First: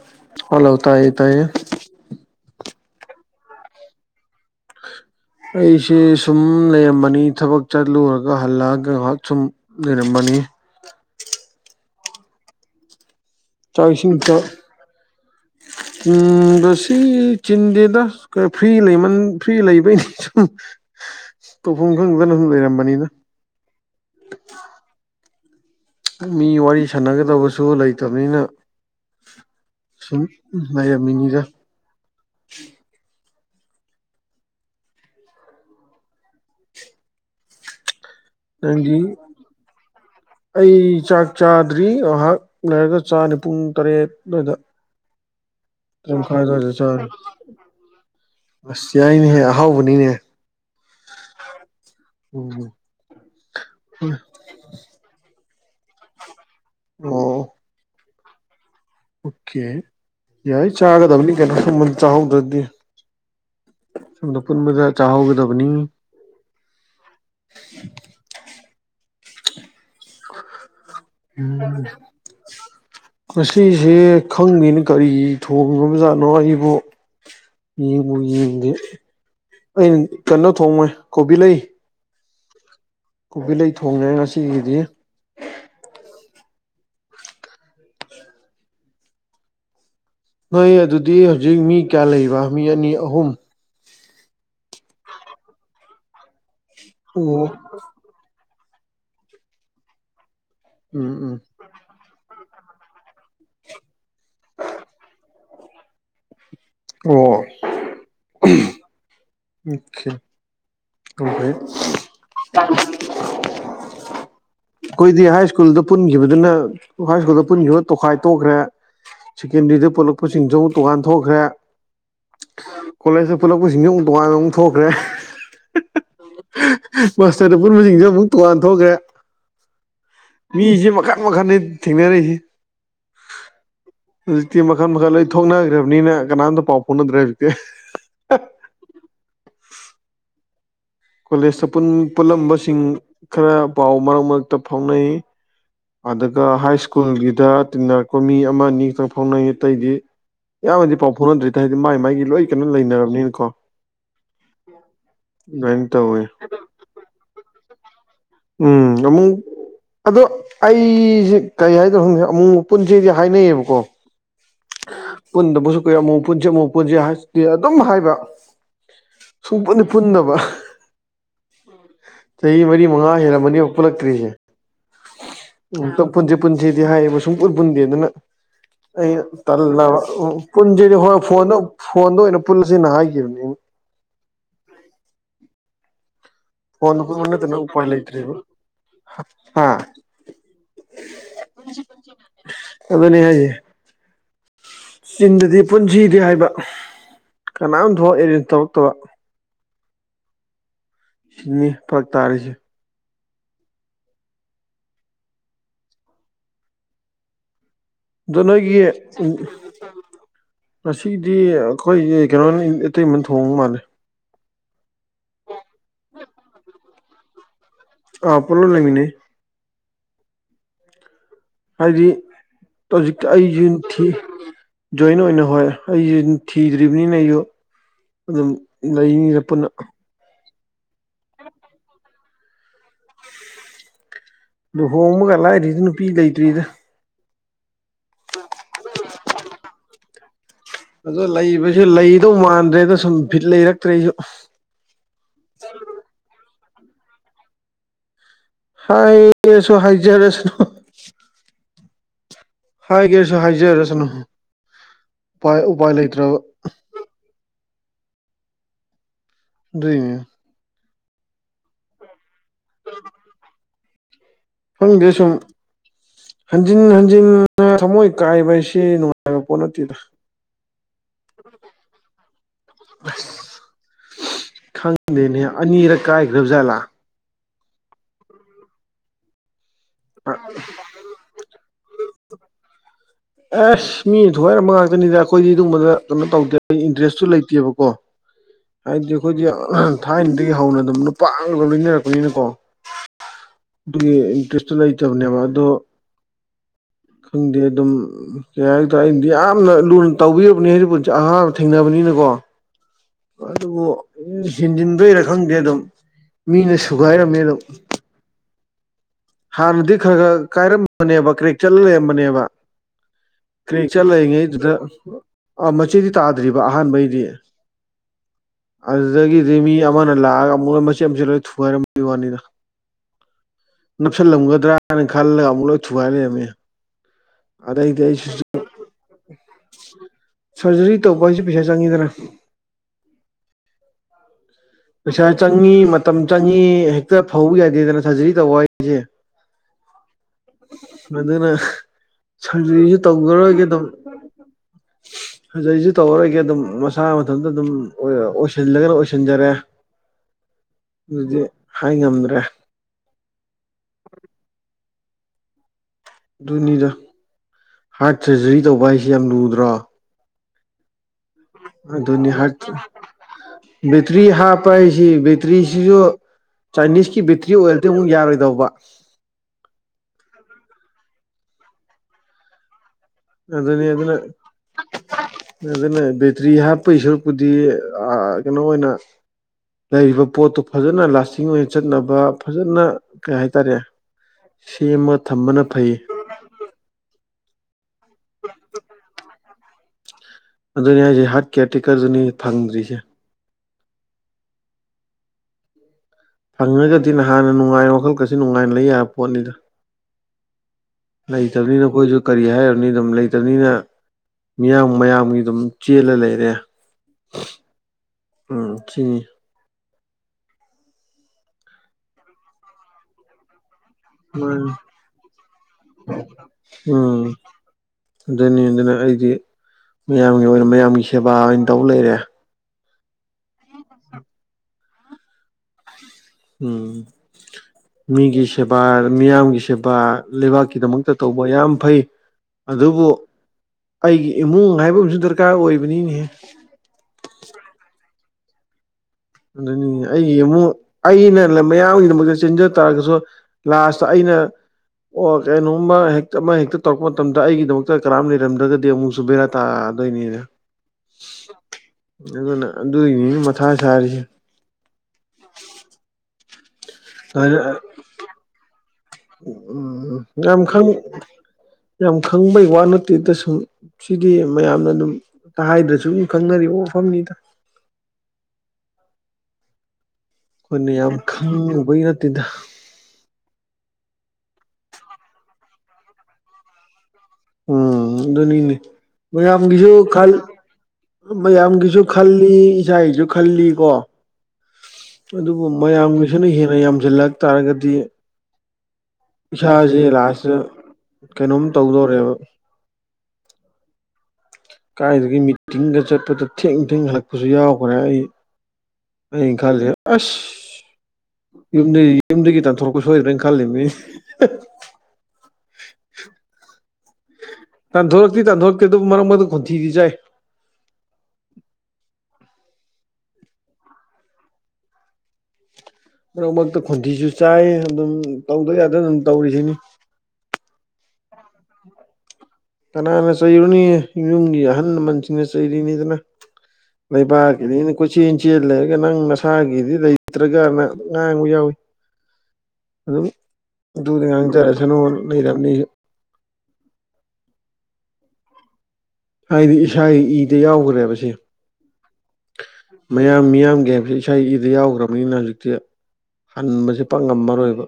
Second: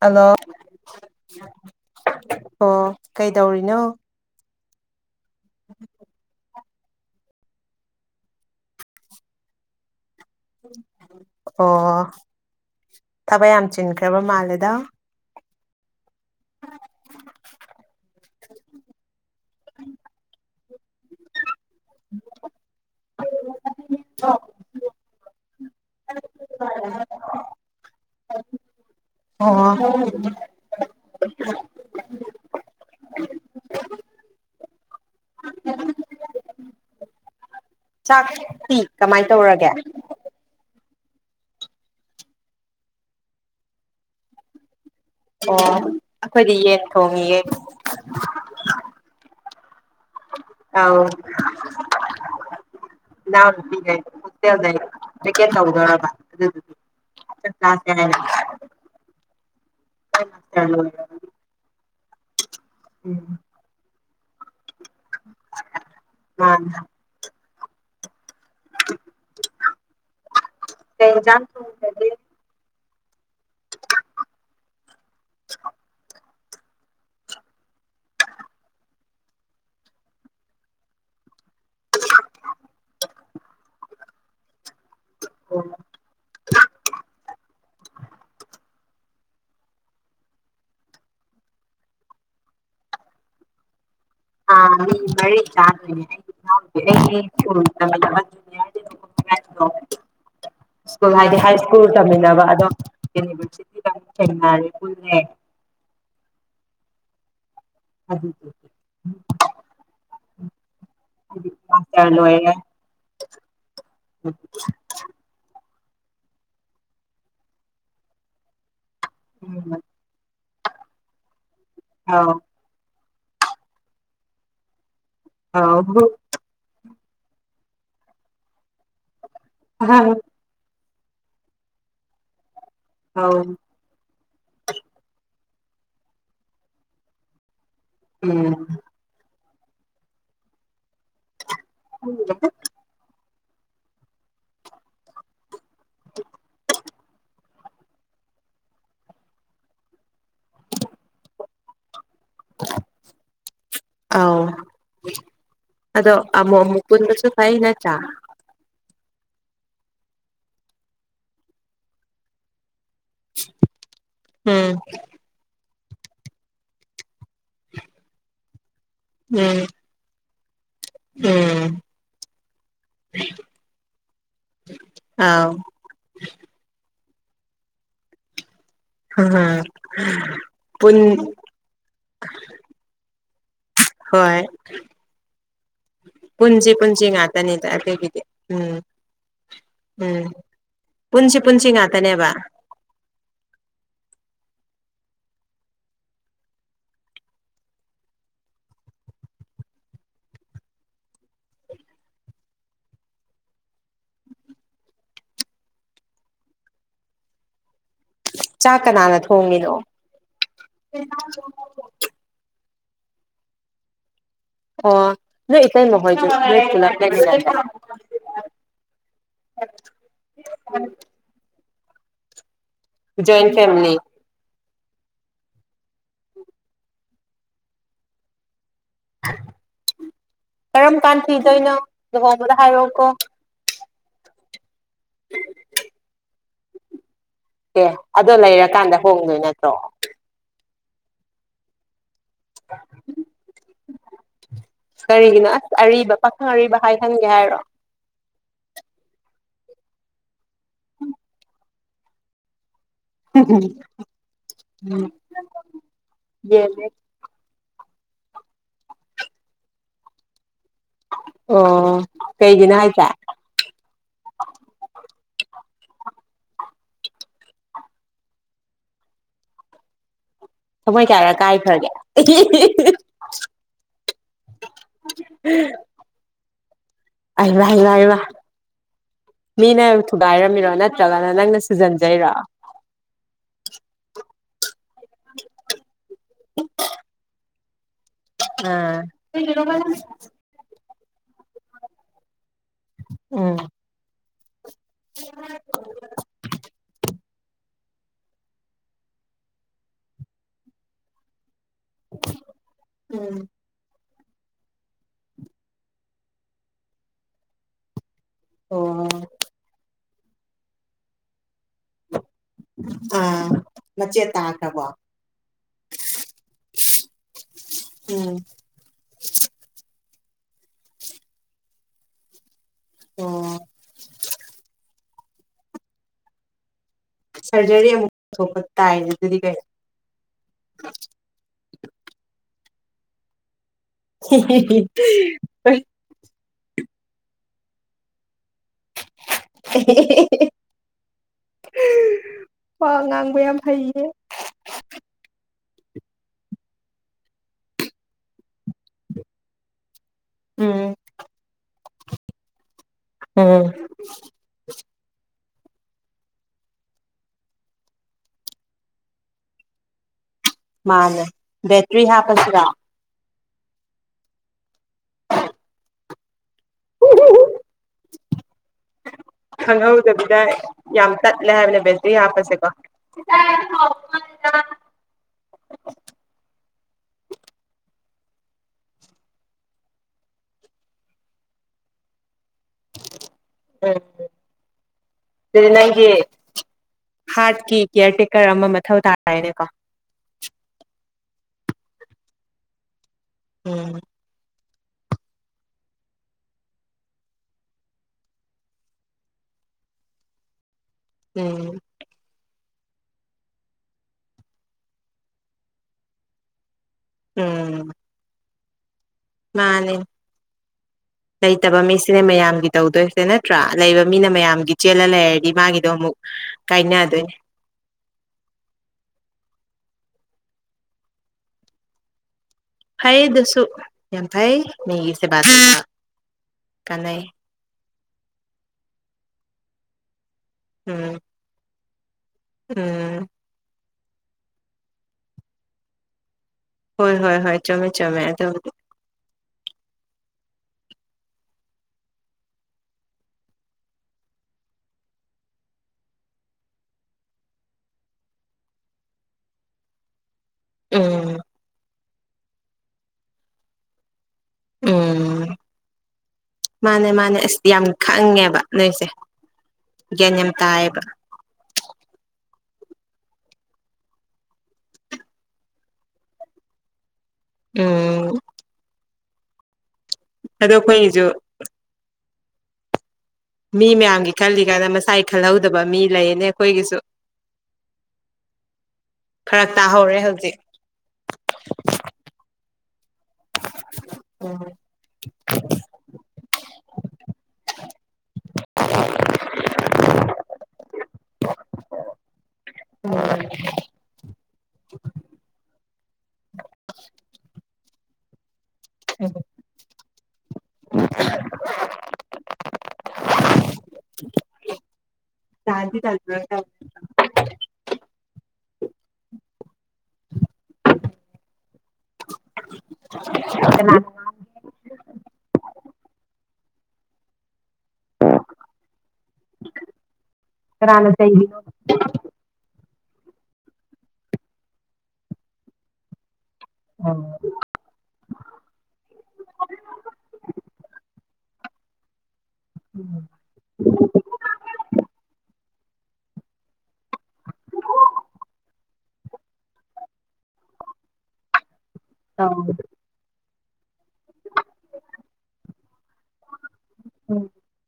Hello ꯇꯥꯏꯌꯦ ꯇꯥꯏꯌꯦ ꯑꯣ ꯀꯩꯗꯧꯔꯤꯅꯣ ꯑꯩꯁꯦ ꯁꯨꯝ ꯁꯨꯝ ꯂꯩꯔꯃꯅꯤ ꯊꯕꯛ ꯆꯠꯂꯨꯔꯒ ꯍꯜꯂꯑꯒ ꯉꯥꯏꯥꯛ ꯁꯨꯝ ꯂꯩꯔꯃꯅꯤ ꯑꯣ ꯊꯕꯛ ꯌꯥꯝ ꯆꯥꯛ ꯏꯁꯤꯡ ꯆꯤꯟꯈ꯭ꯔꯕ ꯆꯥ ꯃꯥꯜꯂꯦꯗ ꯎꯝꯗꯁꯤ ꯆꯤꯟꯗꯦꯗ ꯀꯦ ꯐ꯭ꯔꯤ ꯂꯩꯃꯟ ꯐ꯭ꯔꯤ ꯂꯩꯕꯩꯅꯤ ꯁꯨꯝ ꯇꯧꯐꯝ ꯈꯪꯗꯅ ꯁꯨꯝ ꯂꯩꯔꯝꯕꯅꯤꯅ [unintelligible] ꯃꯤ ꯋꯥꯔꯤ ꯁꯥꯟꯅꯒꯗꯕꯁꯨ ꯂꯩꯇꯕꯅꯤꯅ ꯑꯣ [unintelligible] ꯂꯩꯔꯝ ꯃꯤꯅꯤꯗ ꯆꯥꯛꯇꯤ ꯅꯪꯗꯤ ꯀꯃꯥꯏꯟ ꯇꯧꯔꯒꯦ ꯑꯩ ꯆꯥꯛ ꯆꯥꯗ꯭ꯔꯤ ꯉꯍꯥꯛ ꯂꯩꯔꯒ ꯆꯅꯤ ꯄꯨꯡ ꯇꯔꯦꯠ ꯑꯗꯨꯋꯥꯏꯗ ꯑꯣ ꯃꯈꯥꯏ ꯑꯩꯈꯣꯏꯗꯤ ꯑꯗꯨꯋꯥꯏꯗ ꯌꯦꯟ ꯆꯥꯔꯅꯤ ꯊꯣꯡꯉꯤꯌꯦ ꯑꯁ ꯌꯥꯏꯅꯦꯍꯦ ꯑꯍꯥꯎꯕꯅꯤꯅꯦ ꯑꯥꯎ ꯎꯝ [unintelligible] ꯍꯣꯇꯦꯜꯗ ꯄꯀꯦꯠ ꯇꯧꯗꯧꯔꯕ ꯑꯗꯨꯗꯨꯗꯤ ꯑꯣ ꯆꯥꯁꯦ ꯍꯥꯏꯅ [inaudible] ꯑꯣꯀꯦ ꯃꯥꯏ ꯃꯥꯁꯇꯔ ꯌꯥꯏ ꯆꯥꯒꯗꯕꯅꯤ ꯀꯩꯅ ꯁꯨꯃꯟ ꯆꯥꯍꯧꯗ꯭ꯔꯗꯤ ꯎꯝ ꯁꯨꯝꯗ ꯄꯨꯟꯕꯗ ꯆꯥꯍꯧꯒꯗꯕꯅꯤ ꯃꯥꯟꯅꯦ [inaudible] ꯀꯩ ꯏꯟꯖꯥꯡ ꯊꯣꯡꯒ꯭ꯔꯒꯦ [unintelligible] ꯉꯁꯤꯁꯦ ꯈꯪꯗꯦꯅꯦ ꯀꯔꯤ ꯊꯣꯡꯉꯕꯖꯥꯠꯅꯣ ꯑꯩꯕꯨ ꯌꯦꯡꯕꯨ ꯌꯦꯡꯒꯦ ꯑꯩ ꯀꯟꯅꯣ ꯊꯣꯡꯉꯣꯏ ꯀꯣꯕꯤ ꯂꯩ ꯀꯣꯕꯤ ꯂꯩ ꯊꯣꯡꯉꯦ ꯉꯁꯤꯒꯤꯗꯤ [unintelligible] ꯅꯣꯏ ꯑꯗꯨꯗꯤ ꯍꯧꯖꯤꯛ ꯃꯤ ꯀꯌꯥ ꯂꯩꯕ ꯃꯤ ꯑꯅꯤ ꯑꯍꯨꯝ ꯑꯥ ꯃꯤ ꯃꯔꯤ ꯆꯥꯗꯣꯏꯅꯦ ꯑꯣ ꯎꯝ ꯎꯝ [unintelligible] [unintelligible] ꯁ꯭ꯀꯨꯜ ꯇꯝꯃꯤꯟꯅꯕ ꯑꯗꯣ ꯌꯨꯅꯤꯚꯔꯁꯤꯇꯤꯒ ꯊꯦꯡꯅꯔꯦ ꯄꯨꯜꯂꯦ [unintelligible] ꯑꯣ ꯑꯗꯨ [unintelligible] ꯑꯣ ꯈꯦ ꯑꯣ [unintelligible] ꯃꯥꯁꯇꯔ ꯂꯣꯏꯔꯦ ꯑꯩꯈꯣꯏꯗꯤ ꯍꯥꯏ ꯁ꯭ꯀꯨꯜꯗ ꯄꯨꯟꯈꯤꯕꯗꯨꯅ ꯍꯥꯏ ꯁ꯭ꯀꯨꯜꯗ ꯄꯨꯟꯈꯤꯕ ꯇꯣꯈꯥꯏ ꯇꯣꯛꯈ꯭ꯔꯦ ꯁꯦꯀꯦꯟꯗ꯭ꯔꯤꯗ ꯄꯨꯜꯂꯛꯄꯁꯤꯡꯁꯨ ꯑꯃꯨꯛ ꯇꯣꯉꯥꯟ ꯊꯣꯛꯈ꯭ꯔꯦ ꯑꯧ ꯀꯣꯂꯦꯖꯇ ꯄꯨꯟꯂꯛꯄꯁꯤꯡꯁꯦ ꯑꯃꯨꯛ ꯇꯣꯉꯥꯟꯅ ꯑꯃꯨꯛ ꯊꯣꯛꯈ꯭ꯔꯦ ꯑ [unintelligible] ꯃꯥꯁꯇꯔꯗ ꯄꯨꯟꯕꯁꯤꯡꯁꯦ ꯑꯃꯨꯛ ꯇꯣꯉꯥꯟ ꯊꯣꯛꯈ꯭ꯔꯦ ꯍꯝ [unintelligible] ꯃꯤꯁꯤ ꯃꯈꯟ ꯃꯈꯜꯅꯤ ꯊꯦꯡꯅꯔꯛꯏꯁꯦ ꯍꯥꯎ ꯍꯧꯖꯤꯛꯇꯤ ꯃꯈꯜ ꯃꯈꯜ ꯂꯣꯏ ꯊꯣꯛꯅꯈ꯭ꯔꯕꯅꯤꯅ ꯀꯅꯥꯝꯇ ꯄꯥꯎ ꯐꯥꯎꯅꯗ꯭ꯔꯦ ꯍꯧꯖꯤꯛꯇꯤ ꯎꯝ ꯀꯣꯂꯦꯖꯇ ꯄꯨꯟ-ꯄꯨꯜꯂꯝꯕꯁꯤꯡ ꯈꯔ ꯄꯥꯎ ꯃꯔꯛ ꯃꯔꯛꯇ ꯐꯥꯎꯅꯩ ꯑꯗꯨꯒ ꯍꯥꯏ ꯁ꯭ꯀꯨꯜꯒꯤꯗ ꯇꯤꯟꯅꯔꯛꯄ ꯃꯤ ꯑꯃ ꯑꯅꯤ ꯈꯛ ꯐꯥꯎꯅꯩ ꯑꯇꯩꯗꯤ ꯌꯥꯝꯅꯗꯤ ꯄꯥꯎ ꯐꯥꯎꯅꯗꯦ ꯍꯥꯏꯗꯤ ꯃꯥꯏ ꯃꯒꯤ ꯂꯣꯏ ꯀꯩꯅꯣ ꯂꯩꯅꯔꯕꯅꯤꯅꯀꯣ ꯑꯧ ꯑꯗꯨꯃꯥꯏꯅ ꯇꯧꯋꯦ ꯄꯨꯨꯟꯕꯁꯨ ꯐꯥꯏ ꯅꯠꯇ꯭ꯔꯥ ꯎꯝ ꯑꯃꯨꯛ [unintelligible] ꯑꯗꯣ ꯑꯩꯁꯦ ꯀꯩ ꯍꯥꯏꯗꯣꯏꯅꯣ ꯈꯪꯗꯦ ꯑꯃꯨꯛ-ꯃꯨꯛ ꯄꯨꯟꯁꯦꯗꯤ ꯍꯥꯏꯅꯩꯌꯦꯕꯀꯣ ꯎꯝ ꯄꯨꯟꯗꯕꯁꯨ ꯀꯨꯏꯔꯦ ꯑꯃꯨꯛ-ꯃꯨꯛ ꯄꯨꯟꯁꯤ ꯑꯃꯨꯛ-ꯃꯨꯛ ꯄꯨꯟꯁꯤ ꯍꯥꯏꯗꯤ ꯑꯗꯨꯝ ꯍꯥꯏꯕ ꯎꯝ ꯁꯨꯛꯄꯨꯟꯗꯤ ꯄꯨꯟꯗꯕ ꯎꯝ ꯆꯍꯤ ꯃꯔꯤ ꯃꯉꯥ ꯍꯦꯜꯂꯝꯃꯅꯤ ꯌꯦꯉꯣ ꯄꯨꯟꯂꯛꯇꯛꯇ꯭ꯔꯤꯁꯦ ꯑꯥꯎ ꯃꯨꯛꯇꯪ ꯄꯨꯟꯖꯦ ꯄꯨꯟꯖꯦꯗꯤ ꯍꯥꯏꯌꯦꯕ ꯁꯨꯡꯄꯨꯟ ꯄꯨꯟꯗꯦ ꯑꯗꯨꯅ ꯑꯩꯅ ꯇꯜꯂꯕ ꯎꯝ ꯄꯨꯟꯖꯤꯗꯤ ꯄꯨꯟ ꯍꯣꯏ ꯐꯣꯟꯗ ꯐꯣꯟꯗ ꯑꯣꯏꯅ ꯄꯨꯜꯂꯁꯤꯅ ꯍꯥꯏꯈꯤꯕꯅꯦ꯫ ꯍꯣꯏ ꯄꯨꯟꯖꯤ ꯐꯣꯟꯗ ꯄꯨꯟꯖꯤ ꯄꯨꯟꯕ ꯅꯠꯇꯅ ꯉꯥꯛꯇꯅꯤꯗ ꯎꯄꯥꯏ ꯑꯗꯨꯒꯤꯗꯤ ꯂꯩꯇ꯭ꯔꯦꯕ ꯎꯝ꯫ ꯍꯥ ꯎꯝ ꯄꯨꯟꯁꯤ ꯄꯨꯟꯁꯤ ꯉꯥꯛꯇꯅꯦꯕ꯫ ꯊꯕꯅꯦ ꯍꯥꯏꯌꯦ ꯆꯤꯟꯗꯗꯤ ꯄꯨꯟꯁꯤꯗꯤ ꯍꯥꯏꯕ ꯀꯅꯥꯝ ꯊꯣꯛꯑ ꯑꯦꯔꯦꯟꯖ ꯇꯧꯔꯛꯇꯕ ꯁꯤꯅꯤ ꯐꯔꯛ ꯇꯥꯔꯤꯖꯦ꯫ ꯑꯗꯣ ꯆꯥꯛ ꯅꯣꯏꯒꯤ ꯀꯅꯥꯅ ꯊꯣꯡꯉꯤꯅꯣ ꯉꯁꯤꯗꯤ ꯈꯣꯏꯒꯤ ꯀꯩꯅꯣꯅ ꯏꯇꯩꯃꯅ ꯊꯣꯡꯕꯃꯥꯜꯂꯦ꯫ ꯑꯣ ꯅꯣꯏ ꯏꯇꯩꯏꯃꯍꯣꯏꯗꯤ ꯅꯣꯏ ꯄꯨꯜꯞꯄ ꯂꯩꯃꯤꯟꯅꯩꯕ꯭ꯔꯣ ꯑ ꯄꯨꯂꯞ ꯂꯩꯃꯤꯅꯩ꯫ ꯎꯝ ꯍꯥꯏꯗꯤ ꯍꯧꯖꯤꯛꯇ ꯖꯣꯏꯟ ꯑꯩꯁꯨ ꯐꯦꯃꯤꯂꯤ ꯊꯤ ꯖꯣꯏꯟ ꯑꯣꯏꯅ ꯍꯣꯏ ꯑꯩꯖꯨ ꯊꯤꯗ꯭ꯔꯤꯕꯅꯤꯅ ꯑꯩꯁꯨ ꯑꯗꯨꯝ ꯂꯩꯅꯤꯗ ꯄꯨꯟꯅ꯫ ꯀꯔꯝ ꯀꯥꯟ ꯊꯤꯗꯣꯏꯅꯣ ꯂꯨꯍꯣꯡꯕꯗ ꯍꯥꯏꯔꯧꯑꯣꯀꯣ꯫ ꯂꯨꯍꯣꯡꯕꯒ ꯂꯥꯏꯔꯤ ꯑꯗꯨ ꯅꯨꯄꯤ ꯂꯩꯇ꯭ꯔꯤꯗ꯫ ꯑꯦ ꯑꯗꯣ ꯂꯩꯔꯀꯥꯟꯗ ꯍꯣꯡꯗꯣꯏ ꯅꯠꯇ꯭ꯔꯣ꯫ ꯑꯗꯣ ꯂꯩꯕꯁꯦ ꯂꯩꯗꯧ ꯃꯥꯟꯗ꯭ꯔꯦꯗ ꯁꯨꯝ ꯐꯤꯠ ꯂꯩꯔꯛꯇ꯭ꯔꯦꯖꯨ꯫ ꯄꯥꯈꯪꯑꯔꯤꯕ ꯍꯥꯏꯍꯟꯒꯦ ꯍꯥꯏꯔꯣ꯫ ꯍꯥꯏꯔꯁꯨ ꯍꯥꯏꯖꯔꯁꯅꯨ ꯎꯝ ꯍꯥꯏꯒꯦꯁꯨ ꯍꯥꯏꯖꯔꯁꯅꯨ ꯄꯥꯏ ꯎꯄꯥꯏ ꯂꯩꯇ꯭ꯔꯕ꯫ [unintelligible] ꯗꯨꯏꯅꯦ ꯑꯣ ꯀꯩꯒꯤꯅꯦ ꯍꯥꯏꯖꯦ꯫ ꯈꯪꯗꯦ ꯁꯨꯝ ꯍꯟꯖꯤꯟ ꯍꯟꯖꯤꯟꯅ ꯊꯃꯣꯏ ꯀꯥꯏꯕ ꯍꯥꯏꯁꯤ ꯅꯨꯡꯉꯥꯏꯕ ꯄꯣꯠ ꯅꯠꯇꯦꯗ꯫ ꯊꯃꯣꯏ ꯀꯥꯋꯔꯛ ꯀꯥꯏꯈ꯭ꯔꯒꯦ ꯈꯪꯗꯦꯅꯦ ꯑꯅꯤꯔꯛ ꯀꯥꯏꯒ꯭ꯔꯕ ꯖꯥꯠꯂꯥ꯫ ꯑꯩ ꯃꯥ ꯑꯩ ꯃ ꯋꯥ ꯃꯤꯅ ꯊꯨꯒꯥꯏꯔꯝꯃꯤꯔꯣ ꯅꯠ ꯇ꯭ꯔꯒꯅ ꯅꯪꯅ ꯁꯨꯖꯟꯖꯩꯔꯣ ꯑꯦꯁ ꯃꯤꯅ ꯊꯨꯒꯥꯏꯔꯝꯕ ꯉꯛ ꯇꯅꯤꯗ ꯑꯈꯣꯏꯗꯤ ꯑꯗꯨꯕꯗ ꯀꯩꯅꯣ ꯇꯧꯗꯦ ꯑꯩ ꯏꯟꯇꯔꯦꯁꯁꯨ ꯂꯩꯇꯦꯕꯀꯣ ꯑꯥ ꯍꯥꯏꯗꯤ ꯑꯈꯣꯏꯗꯤ ꯊꯥꯏꯅꯗꯒꯤ ꯍꯧꯅ ꯑꯗꯨꯝ ꯅꯨꯄꯥ [unintelligible] ꯂꯣꯏꯅꯔꯛꯄꯅꯤꯅꯀꯣ ꯎꯝ ꯑꯗꯨꯒꯤ ꯏꯟꯇꯔꯦꯁꯇꯣ ꯂꯩꯇꯕꯅꯦꯕ ꯑꯗꯣ ꯈꯪꯗꯦ ꯑꯗꯨꯝ ꯀꯩ ꯍꯥꯏꯇꯥꯔꯦ ꯑꯩꯗꯤ ꯌꯥꯝꯅ ꯂꯨꯅ ꯇꯧꯕꯤꯔꯨꯕꯅꯦ ꯄꯨꯆ ꯑꯍꯥꯟ ꯊꯦꯡꯅꯕꯅꯤꯅꯀꯣ ꯎꯝ ꯑꯗꯨꯕꯨ ꯍꯦꯟꯖꯤꯟꯕꯩꯔ ꯈꯪꯗꯦ ꯑꯗꯨꯝ ꯃꯤꯅ ꯁꯨꯒꯥꯏꯔꯝꯃꯦ ꯑꯗꯨꯝ ꯑꯣ ꯍꯥꯟꯅꯗꯤ ꯈꯔꯒ ꯀꯥꯏꯔꯝꯕꯅꯦꯕ ꯀ꯭ꯔꯦꯛ ꯆꯠꯂ ꯂꯩꯔꯝꯕꯅꯦꯕ ꯑꯥ ꯀ꯭ꯔꯦꯛ ꯆꯠ ꯃꯆꯦꯠ ꯂꯩꯔꯤꯉꯩꯗꯨꯗ ꯇꯥꯈ꯭ꯔꯕꯣ ꯑ ꯃꯆꯦꯠꯗꯤ ꯇꯥꯗ꯭ꯔꯤꯕ ꯑꯍꯥꯟꯕꯩꯗꯤ ꯎꯝ ꯑꯗꯨꯗꯒꯤꯗꯤ ꯃꯤ ꯑꯃꯅ ꯂꯥꯛꯑꯒ ꯑꯃꯨꯛ ꯃꯆꯦꯠ ꯃꯆꯦꯠ ꯂꯣꯏ ꯊꯨꯔꯝꯒꯤ ꯋꯥꯅꯤꯅ ꯑꯣ ꯅꯞꯁꯜꯂꯝꯒꯗ꯭ꯔꯥꯅ ꯈꯜꯂꯒ ꯑꯃꯨꯛ ꯂꯣꯏ ꯊꯨꯒꯥꯏ ꯂꯩꯔꯝꯃꯦ ꯁꯔꯖꯔꯤ ꯑꯗꯩꯗꯤ ꯑꯃꯨꯛ ꯑꯩꯁꯨ ꯇꯧꯊꯣꯛꯄ ꯇꯥꯏꯅꯦ ꯑꯗꯨꯗꯤ ꯁꯔꯖꯔꯤ ꯇꯧꯕ ꯍꯥꯏꯖꯦ ꯄꯩꯁꯥ ꯆꯪꯉꯤꯗꯅ [unintelligible] ꯄꯩꯁꯥ ꯆꯪꯉꯤ ꯃꯇꯝ ꯆꯪꯏ ꯍꯦꯛꯇ ꯐꯧꯕ ꯌꯥꯗꯦꯗꯅ ꯁꯔꯖꯔꯤ ꯇꯧꯕ ꯍꯥꯁꯦ ꯑꯗꯨꯅ ꯋꯥ ꯁꯔꯖꯔꯤꯁꯨ ꯉꯥꯡꯕ ꯌꯥꯝ ꯇꯧꯒꯔꯣꯏꯒꯦ ꯑꯗꯨꯝ ꯍꯩꯌꯦ [unintelligible] ꯁꯔꯖꯔꯤꯁꯨ ꯇꯧꯔꯔꯣꯏꯒꯦ ꯑꯗꯨꯝ ꯃꯁꯥ ꯃꯊꯟꯗ ꯑꯗꯨꯝ ꯑꯣꯏꯁꯤꯜꯂꯒꯅ ꯑꯣꯏꯁꯤꯟꯖꯔꯦ ꯎꯝ ꯑꯗꯨꯗꯤ ꯍꯥꯏ ꯉꯝꯗ꯭ꯔꯦ ꯎꯝ ꯑꯗꯨꯅꯤꯗ ꯍꯥꯔꯠ ꯁꯔꯖꯔꯤ ꯇꯧꯕ ꯍꯥꯏꯁꯤꯦ ꯌꯥꯝ ꯂꯨꯗ꯭ꯔꯣ ꯃꯥꯅꯦ ꯕꯦꯇ꯭ꯔꯤ ꯑꯗꯨꯅꯤ ꯍꯥꯔꯠ ꯍꯥꯞꯄꯁꯤꯔ ꯕꯦꯇ꯭ꯔꯤ ꯍꯥꯞꯄꯥꯏꯁꯤ ꯕꯦꯇ꯭ꯔꯤꯁꯤꯁꯨ ꯆꯥꯏꯅꯤꯁꯀꯤ ꯕꯦꯇ꯭ꯔꯤ ꯑꯣꯏꯜꯗꯤ ꯑꯃꯨꯛ ꯌꯥꯔꯣꯏꯗꯧꯕ ꯈꯪꯍꯧꯗꯕꯤꯗ ꯌꯥꯝ ꯇꯠꯂꯦ ꯍꯥꯏꯕꯅꯦ ꯕꯦꯁꯇ꯭ꯔꯤ ꯍꯥꯞꯄꯁꯦꯀꯣ ꯑꯗꯨꯗꯅꯦ ꯑꯗꯨꯅ ꯑꯗꯨꯅ ꯕꯦꯇ꯭ꯔꯤ ꯍꯥꯞꯄꯒꯤ ꯁꯔꯨꯛꯄꯨꯗꯤ ꯀꯩꯅꯣ ꯑꯣꯏꯅ ꯂꯩꯔꯤꯕ ꯄꯣꯠꯇꯨ ꯐꯖꯅ ꯂꯥꯁꯇꯤꯡ ꯑꯣꯏꯅ ꯆꯠꯅꯕ ꯐꯖꯅ ꯀꯩ ꯍꯥꯏꯇꯥꯔꯦ ꯁꯦꯝꯃ ꯊꯝꯕꯅ ꯑꯗꯨꯗꯤ ꯐꯩ ꯅꯪꯒꯤ ꯍꯥꯔꯠꯀꯤ ꯀꯤꯌꯥꯔ ꯇꯦꯀꯔ ꯑꯃ ꯃꯊꯧ ꯇꯥꯔꯅꯦ ꯀꯣ ꯑꯗꯨꯅꯦ ꯑꯩꯁꯦ ꯍꯥꯔꯠ ꯀꯦꯌꯥꯔ ꯇꯦꯛꯀꯔꯗꯨꯅꯤ ꯐꯪꯗ꯭ꯔꯤꯁꯦ ꯎꯝ ꯐꯪꯉꯒꯗꯤ ꯅꯍꯥꯟꯅ ꯅꯨꯡꯉꯥꯏ ꯋꯥꯈꯜꯀꯁꯨ ꯅꯨꯡꯉꯥꯏꯅ ꯂꯩ ꯌꯥꯕ ꯄꯣꯠꯅꯤꯗ ꯎꯝ ꯂꯩꯇꯕꯅꯤꯅ ꯑꯩꯈꯣꯏꯁꯨ ꯀꯔꯤ ꯍꯥꯏꯔꯕꯅꯤ ꯑꯗꯨꯝ ꯂꯩꯇꯕꯅꯤꯅ ꯃꯤꯌꯥꯝ ꯃꯌꯥꯝꯒꯤ ꯑꯗꯨꯝ ꯆꯦꯜꯂ ꯂꯩꯔꯦ ꯎꯝ ꯎꯝ ꯁꯤꯅꯤ ꯃꯥꯅꯦ ꯂꯩꯇꯕ ꯃꯤꯁꯤꯅꯦ ꯃꯌꯥꯝꯒꯤ ꯇꯧꯗꯣꯏ ꯁꯤ ꯅꯠꯇ꯭ꯔꯥ ꯂꯩꯕ ꯃꯤꯅ ꯃꯌꯥꯝꯒꯤ ꯆꯦꯜꯂ ꯂꯩꯔꯗꯤ ꯃꯥꯒꯤꯗꯣ ꯑꯃꯨꯛ ꯎꯝ ꯀꯥꯏꯅꯗꯣꯏꯅꯦ ꯑꯗꯨꯅꯤ ꯑꯗꯨꯅ ꯑꯩꯗꯤ ꯃꯌꯥꯝꯒꯤ ꯑꯣꯏꯅ ꯃꯌꯥꯝꯒꯤ ꯁꯦꯕꯥ ꯑꯣꯏꯅ ꯇꯧꯕ ꯂꯩꯔꯦ ꯐꯩꯑꯗꯨꯁꯨ ꯌꯥꯝ ꯐꯩ ꯃꯤꯒꯤ ꯁꯦꯕ ꯇꯧꯕ ꯎꯝ ꯀꯥꯟꯅꯩ ꯃꯤꯒꯤ ꯁꯦꯕꯥ ꯃꯤꯌꯥꯝꯒꯤ ꯁꯦꯕꯥ ꯂꯩꯕꯥꯛꯀꯤꯗꯃꯛꯇ ꯎꯝ ꯇꯧꯕ ꯑꯣ ꯌꯥꯝ ꯐꯩ ꯑꯗꯨꯕꯨ ꯎꯝ ꯑꯩꯒꯤ ꯏꯃꯨꯡ ꯍꯥꯏꯕ ꯑꯃꯁꯨ ꯗꯔꯀꯥꯔ ꯑꯣꯏꯕꯅꯤꯅꯦꯍꯦ ꯍꯣꯏ ꯍꯣꯏ ꯍꯣꯏ ꯆꯨꯝꯃꯦ ꯆꯨꯝꯃꯦ ꯑꯗꯨ ꯑꯗꯨꯅꯤ ꯑꯩꯒꯤ ꯑꯃꯨꯛ ꯑꯩꯅ ꯂꯝ ꯃꯌꯥꯝꯒꯤꯗꯃꯛꯇ ꯆꯦꯟꯖ ꯇꯥꯔꯒꯁꯨ ꯂꯥꯁꯇ ꯑꯩꯅ ꯑꯣ ꯀꯩꯅꯣꯝꯃ ꯍꯦꯛꯇ ꯑꯃ ꯍꯦꯛꯇ ꯇꯧꯔꯛꯄ ꯃꯇꯝꯗ ꯑꯩꯒꯤꯗꯃꯛꯇ ꯀꯔꯝ ꯂꯩꯔꯝꯗ꯭ꯔꯒꯗꯤ ꯑꯃꯨꯛꯁꯨ ꯕꯦꯔꯥ ꯇꯥꯗꯣꯏꯅꯦꯅ꯫ ꯎꯝ ꯑꯗꯨꯅ ꯑꯗꯨꯒꯤꯅꯤ ꯃꯊꯥ ꯁꯥꯔꯤꯁꯦ꯫ ꯎꯝ ꯃꯥꯅꯦ ꯃꯥꯅꯦ ꯑꯁꯤꯁꯗꯤ ꯑꯗꯨꯃꯥꯏꯅ ꯌꯥꯝ ꯈꯪꯉꯦꯕ ꯅꯣꯏꯁꯦ꯫ ꯎꯝ ꯒꯌ꯭ꯥꯟ ꯌꯥꯝ ꯈꯪ ꯇꯥꯑꯕ꯫ ꯌꯥꯝ ꯈꯪꯕꯩ ꯋꯥ ꯅꯠꯇꯦꯗ ꯁꯨꯝ ꯁꯤꯗꯤ ꯃꯌꯥꯝꯅ ꯑꯗꯨꯝ ꯇꯥꯏꯗ꯭ꯔꯁꯨ ꯑꯗꯨꯝ ꯈꯪꯅꯔꯤꯕ ꯋꯥꯐꯝꯅꯤꯗ ꯎꯝ ꯑꯗꯣ ꯍꯣꯏꯅ ꯌꯥꯝ ꯑꯩꯈꯣꯏꯒꯤꯁꯨ ꯈꯪꯕꯩ ꯅꯠꯇꯗ ꯃꯤ ꯃꯌꯥꯝꯒꯤ ꯈꯜꯂꯤ ꯀꯥꯟꯗ ꯃꯁꯥꯒꯤ ꯈꯜꯍꯧꯗꯕ ꯃꯤ ꯂꯩꯌꯦꯅꯦ ꯑꯩꯈꯣꯏꯒꯤꯁꯨ ꯎꯝ ꯑꯗꯨꯅꯤꯅꯦ ꯐꯔꯛ ꯃꯌꯥꯝꯒꯤꯁꯨ ꯇꯥꯍꯧꯔꯦ ꯈꯜ ꯍꯧꯖꯤꯛ ꯃꯌꯥꯝꯒꯤꯁꯨ ꯈꯜꯂꯤ ꯏꯁꯥꯒꯤꯁꯨ ꯈꯜꯂꯤ ꯀꯣ ꯎꯝ ꯑꯗꯨꯕꯨ ꯃꯌꯥꯝꯒꯤꯁꯤꯅ ꯍꯦꯟꯅ ꯌꯥꯝꯁꯤꯜꯂꯛ ꯇꯥꯔꯒꯗꯤ꯫ ꯏꯁꯥꯁꯦ ꯂꯥꯁꯇ ꯀꯩꯅꯣꯝ ꯇꯧꯗꯧꯔꯦꯕ ꯎꯝ ꯀꯥꯏꯗꯒꯤ ꯃꯤꯇꯤꯡꯒ ꯆꯠꯄꯗ ꯊꯦꯡ ꯊꯦꯡ ꯍꯜꯂꯛꯄꯁꯨ ꯌꯥꯎꯈ꯭ꯔꯦ ꯑꯩ ꯑꯩ ꯈꯥꯜꯂꯤꯁꯦ ꯑꯁ ꯌꯨꯝꯗꯒꯤ ꯌꯨꯝꯗꯒꯤ ꯇꯥꯟꯊꯣꯔꯛꯄ ꯁꯣꯏꯗ꯭ꯔꯅ ꯈꯜꯂꯤ ꯃꯤ ꯇꯟꯗꯤ ꯇꯥꯨꯔꯔ ꯇꯥꯟꯊꯣꯔꯛꯇꯤ ꯇꯥꯟꯊꯣꯔꯛꯇꯦ ꯑꯗꯨꯕꯨ ꯃꯔꯛ ꯃꯔꯛꯇ ꯈꯣꯟꯊꯤꯗꯤ ꯆꯥꯏ ꯀꯅꯥꯅ ꯃꯔꯛ ꯃꯔꯛꯇ ꯈꯣꯟꯗꯤꯤꯁꯨ ꯆꯥꯏ ꯑꯗꯨꯝ ꯇꯧꯗ ꯌꯥꯗ ꯑꯗꯨꯝ ꯇꯧꯔꯤꯁꯤꯅꯤ꯫ ꯇꯥꯅ ꯆꯩꯕꯤꯅꯣ ꯀꯅꯥꯅ ꯆꯩꯔꯨꯅꯤꯌꯦ ꯌꯨꯝꯒꯤ ꯑꯍꯜ ꯂꯃꯟꯁꯤꯡꯅ ꯆꯩꯔꯤꯅꯤꯗꯅ ꯂꯩꯕꯥꯛ ꯀ ꯑꯩꯅ ꯀꯣꯏꯆꯦꯟ ꯆꯦꯜ ꯂꯩꯔꯒ ꯅꯪ ꯃꯁꯥꯒꯤꯗꯤ ꯂꯩꯇ꯭ꯔꯒ ꯅꯪ ꯉꯥꯡꯕ ꯌꯥꯎꯏꯤ꯫ ꯑꯗꯨꯝ ꯑꯗꯨꯗꯤ ꯉꯥꯡꯖꯔꯁꯅꯨ ꯂꯩꯔꯕꯅꯤ ꯑꯩꯁꯨ꯫ ꯍꯥꯏꯗꯤ ꯏꯁꯥꯒꯤ ꯏꯗ ꯌꯥꯎꯈ꯭ꯔꯦꯕ ꯁꯤ꯫ [unintelligible] ꯃꯌꯥꯝ ꯃꯤꯌꯥꯝꯒꯤ ꯍꯥꯏꯕꯁꯦ ꯏꯁ ꯏꯗ ꯌꯥꯎꯈ꯭ꯔꯕꯅꯤꯅ ꯍꯧꯖꯤꯛꯇꯤ ꯍꯟꯕꯁꯦ꯫ ꯄꯛ ꯉꯝꯃꯔꯣꯏꯕ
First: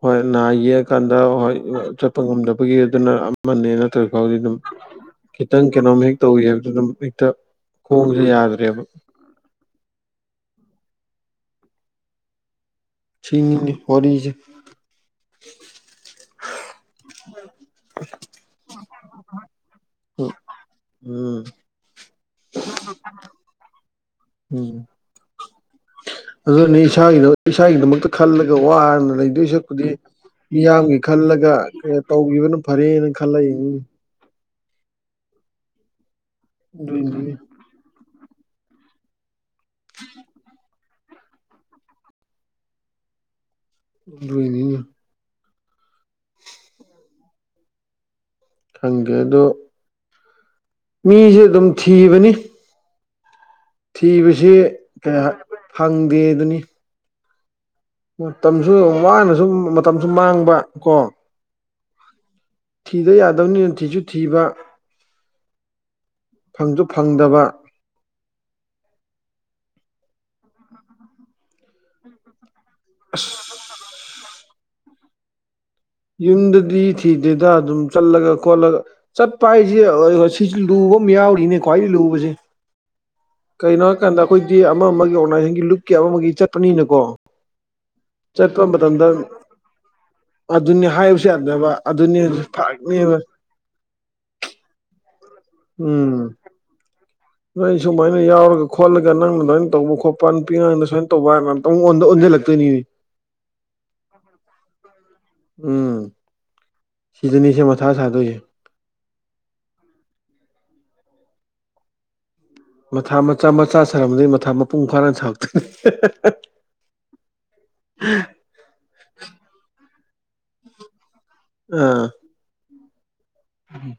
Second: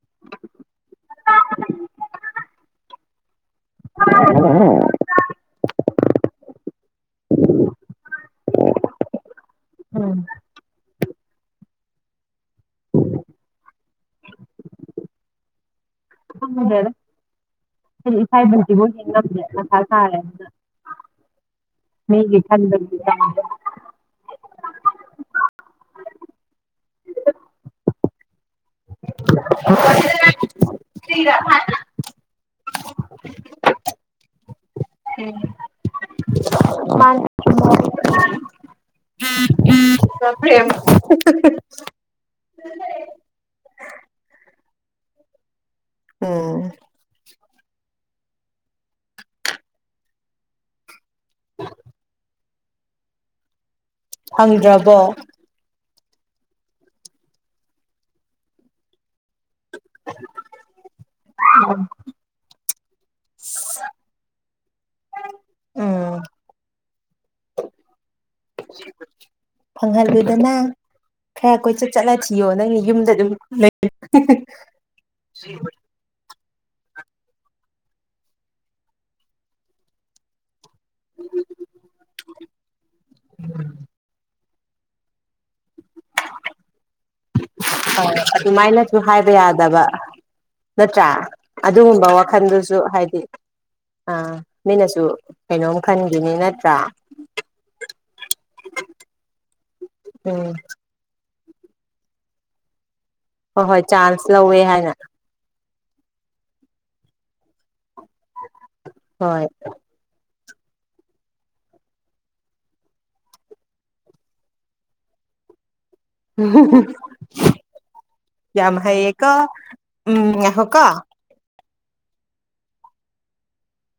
ꯍꯣꯏ ꯅꯍ ꯌꯦꯛꯑꯀꯥꯟꯗ ꯍꯣꯏ ꯆꯠꯄ ꯉꯝꯗꯕꯒꯤ ꯑꯗꯨꯅ ꯑꯃꯅꯦ ꯅꯠꯇ꯭ꯔꯒ ꯐꯥꯎꯗꯤ ꯑꯗꯨꯝ ꯈꯤꯇꯪ ꯀꯩꯅꯣꯝ ꯍꯦꯛ ꯇꯧꯏꯤ ꯍꯥꯏꯕꯗꯨ ꯑꯗꯨꯝ ꯍꯦꯛꯇ ꯈꯣꯡꯁꯦ ꯌꯥꯗ꯭ꯔꯦꯕ ꯎꯝ ꯁꯤꯅꯤ ꯋꯔꯤꯁꯦ꯫ ꯉꯪꯗꯦꯗ ꯏꯁꯥꯕꯁꯤꯕꯨ ꯍ ꯉꯝꯗ꯭ꯔꯦ ꯃꯈꯥ ꯁꯥꯥꯔꯦꯅ꯫ ꯎꯝ ꯃꯤꯒꯤ ꯈꯟꯕꯒꯤ ꯎꯝ ꯑꯗꯨꯅꯤ ꯏꯁꯥꯒꯤꯗ ꯏꯁꯥꯒꯤꯗꯃꯛꯇ ꯈꯜꯂꯒ ꯋꯥꯅ ꯂꯩꯗꯣꯏ ꯁꯛꯄꯨꯗꯤ꯫ ꯃꯤꯌꯥꯝꯒꯤ ꯈꯜꯂꯒ ꯀ ꯇꯧꯈꯤꯕꯅ ꯐꯔꯦꯅ ꯈꯜꯂꯛꯏ ꯎꯝ ꯃꯅꯤ꯫ [inaudible] ꯑꯗꯨꯏꯅꯤ [inaudible] ꯑꯗꯨꯏꯅꯤꯅ꯫ ꯎꯝ ꯈꯪꯗꯔ꯭ꯦ ꯑꯗꯣ ꯃꯤꯁꯨ ꯑꯗꯨꯝ ꯊꯤꯕꯅꯤ꯫ ꯊꯤꯕꯁꯤ ꯐꯪꯗ꯭ꯔꯕꯣ ꯀꯌꯥ ꯐꯪꯗꯦ ꯑꯗꯨꯅꯤ꯫ ꯃꯇꯝꯁꯨ ꯋꯥꯅꯁꯨ ꯃꯇꯝꯁꯨ ꯃꯥꯡꯕ ꯀꯣ ꯎꯝ ꯊꯤꯗ ꯌꯥꯗꯕꯅꯤꯅ ꯊꯤꯁꯨ ꯊꯤꯕ ꯎꯝ ꯐꯪꯁꯨ ꯐꯪꯗꯕ [inaudible] ꯐꯪꯍꯜꯂꯣꯏꯗꯅ ꯈꯔ ꯀꯣꯏꯆꯠ ꯆꯠꯂ ꯊꯤꯌꯣ ꯅꯪꯅꯦ ꯌꯨꯝꯗ ꯑꯗꯨꯝ ꯎꯝ ꯌꯨꯝꯗꯗꯤ ꯊꯤꯗꯦꯗ ꯑꯗꯨꯝ ꯆꯠꯂꯒ ꯈꯣꯠꯂꯒ ꯆꯠꯄ ꯍꯥꯏꯁꯦ ꯁꯤꯁꯨ ꯂꯨꯕ ꯑꯃ ꯌꯥꯎꯔꯤꯅꯦ ꯈ꯭ꯋꯥꯏꯗꯒꯤ ꯂꯨꯕꯁꯦ ꯀꯩꯅꯣ ꯍꯥꯏꯀꯥꯟꯗ ꯑꯩꯈꯣꯏꯗꯤ ꯑꯃ ꯑꯃꯒꯤ ꯑꯣꯔꯒꯅꯥꯏꯖꯦꯁꯟꯒꯤ ꯂꯨꯞꯀꯤ ꯑꯃꯒꯤ ꯆꯠꯄꯅꯤꯅꯀꯣ ꯍ ꯆꯠꯄ ꯑꯗꯨꯃꯥꯏꯅꯁꯨ ꯃꯇꯝꯗ ꯍꯥꯏꯕ ꯌꯥꯗꯕ ꯑꯗꯨꯅꯤ ꯅꯠꯇ꯭ꯔꯥ ꯍꯥꯏꯕꯁꯨ ꯌꯥꯗꯕ ꯑꯗꯨꯒꯨꯝꯕ ꯑꯗꯨꯅꯤ ꯋꯥꯈꯜꯗꯨꯁꯨ ꯐꯔꯛꯅꯦꯕ ꯍꯥꯏꯗꯤ ꯑ ꯃꯤꯅꯁꯨ ꯀꯩꯅꯣꯝ ꯎꯝ ꯈꯟꯈꯤꯅꯤ ꯅꯠꯇ꯭ꯔꯥ ꯅꯣꯏ ꯑꯩ ꯁꯨꯃꯥꯏꯅ ꯌꯥꯎꯔꯒ ꯈꯣꯠꯂꯒ ꯅꯪꯅ ꯂꯣꯏꯅ ꯇꯧꯕ ꯈꯣꯠꯄ ꯎꯝ ꯅꯨꯄꯤꯤꯀꯥꯡꯗ ꯁꯨꯃꯥꯏꯅ ꯇꯧꯕ ꯍꯥꯏꯔ ꯑꯣꯟꯁꯤꯜꯂꯛꯇꯣꯏꯅꯤꯅꯦ ꯍꯣꯏ ꯍꯣꯏ ꯆꯥꯟꯁ ꯂꯧꯋꯦ ꯍꯥꯏꯅ ꯎꯝ ꯁꯤꯗꯅꯤꯁꯦ ꯃꯊꯥ ꯁꯥꯗꯣꯏꯁꯦ ꯍꯣꯏ ꯃꯊꯥ ꯃꯆꯥ ꯃꯆꯥ ꯁꯥꯔꯝꯝꯕꯗꯒꯤ ꯃꯊꯥ ꯃꯄꯨꯡ ꯐꯥꯅ ꯁꯥꯔꯛꯇꯦ ꯌꯥꯃ ꯑꯦꯀ ꯎꯝ ꯌꯥꯍ ꯀ ꯑꯥ ꯎꯝ